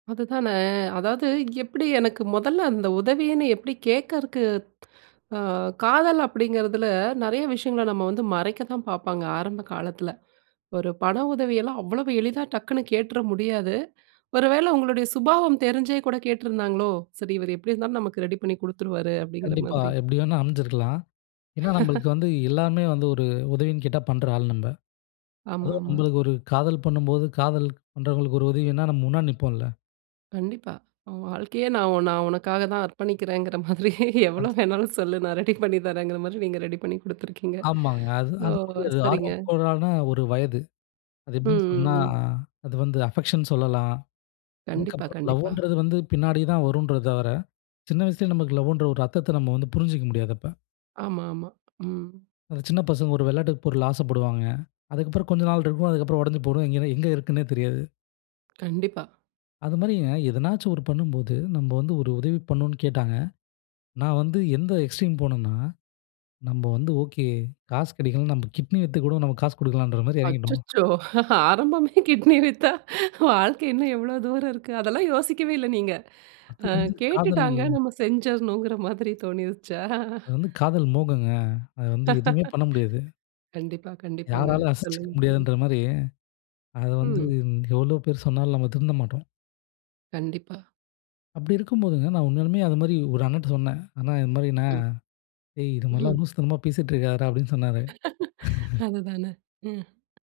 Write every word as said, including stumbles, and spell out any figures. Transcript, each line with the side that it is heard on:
right: அதுதான! அதாவது எப்டி எனக்கு மொதல்ல அந்த உதவின்னு எப்டி கேட்கறக்கு ஆ காதல் அப்படிங்கிறதில நெறைய விஷயங்கள நம்ம வந்து மறைக்க தான் பார்ப்பாங்க ஆரம்ப காலத்தில. ஒரு பண உதவியெல்லாம் அவ்வளவு எளிதா டக்குனு கேட்டுற முடியாது. ஒருவேள உங்களுடைய சுபாவம் தெரிஞ்சே கூட கேட்டிருந்தாங்களோ? சரி இவர் எப்டி இருந்தாலும் நமக்கு ரெடி பண்ணி குடுத்துருவாரு அப்படிங்கிற
left: கண்டிப்பா.
right: மாதிரி.
left: எப்டி வேணா அமைஞ்சிருக்கலாம். ஏன்னா நம்மளுக்கு வந்து எல்லாருமே வந்து ஒரு உதவின்னு கேட்டா பண்ற ஆள் நம்ப.
right: ஆமா
left: அதுவும்
right: ஆமா.
left: நம்மளுக்கு ஒரு காதல் பண்ணும்போது, காதல் பண்றவங்களுக்கு ஒரு உதவின்னா நம்ம முன்னாடி நிப்போம்ல.
right: கண்டிப்பா. உன் வாழ்க்கையே நான் நான் உனக்காக தான் அர்ப்பணிக்கிறேங்கிற மாதிரி, எவ்வளோ
left: அத்
right: வேணாலும் சொல்லு நான் ரெடி பண்ணி தரேன்ங்கிற மாதிரி, நீங்க ரெடி பண்ணி குடுத்துருக்கீங்க.
left: ஆமாங்க. அது,
right: ஸோ
left: அது, அது
right: சரிங்க.
left: ஆர்வக்கோலான ஒரு வயது. அது
right: ம்,
left: எப்டின்னு சொன்னா,
right: ம், ம்.
left: அது வந்து அஃபெக்ஷன் சொல்லலாம்.
right: கண்டிப்பா,
left: அதுக்கப்புறம்
right: கண்டிப்பா.
left: லவ்ன்றது வந்து பின்னாடி தான் வரும்ன்ற தவர, சின்ன வயசுலயே நமக்கு லவ்வுன்ற ஒரு அர்த்தத்த நம்ம வந்து புரிஞ்சுக்கிற முடியாது அப்ப.
right: ஆமா, ஆமா. ம்.
left: அந்த சின்ன பசங்க ஒரு வெளாட்டு பொருளுக்கு ஆசப்படுவாங்க. அதுக்கப்புறம் கொஞ்சம் நாள் இருக்கும். அதுக்கப்புறம் உடைஞ்சு போடும் எங்கனே எங்க இருக்குதுன்னே தெரியாது.
right: கண்டிப்பா.
left: அது மாதிரிங்க, எதனாச்சும் ஒரு பண்ணும்போது நம்ம வந்து ஒரு உதவி பண்ணணும்னு கேட்டாங்க. நான் வந்து எந்த எக்ஸ்ட்ரீம் போணேன்னா, நம்ம வந்து ஓகே, காசு கெடைக்கலன்னா நம்ம கிட்னி வித்து கூட நம்ம காசு குடுக்கலான்ற மாரி எறங்கிட்டோம்.
right: அச்சச்சோ! ஆரம்பமே கிட்னி வித்தா? வாழ்க்கை இன்னும் எவ்ளோ தூரம் இருக்கு! அதெல்லாம் யோசிக்கவே இல்ல நீங்க.
left: அது
right: ஆ
left: வந்து காதல்
right: கேட்டுட்டாங்க நம்ம செஞ்சர்னும்ன்கிற மாதிரி தோணிருச்சா?
left: அது வந்து காதல் மோகங்க. அது வந்து எதுவுமே பண்ண முடியாது.
right: கண்டிப்பா கண்டிப்பாங்க.
left: யாராலும் அசைச்சுக்க
right: சொல்லுங்க சொல்லுங்க.
left: முடியாதுன்ற மாரி, அத வந்து
right: ம்.
left: எவ்ளோ பேர் சொன்னாலும் நம்ம திருந்த மாட்டோம்.
right: கண்டிப்பா.
left: அப்டி இருக்கும்போதுங்க நான் உண்மையாலுமே அது மாரி ஒரு அண்ணன்ட்ட சொன்னேன். அண்ணே இது மாரிண்ணே
right: ம்.
left: டேய் இது மாதிரில்லாம்
right: ம்.
left: லூசுத்தனமா பேசிட்டு இருக்காதடா அப்டின்னு சொன்னாரு.
right: அதுதான! ம்.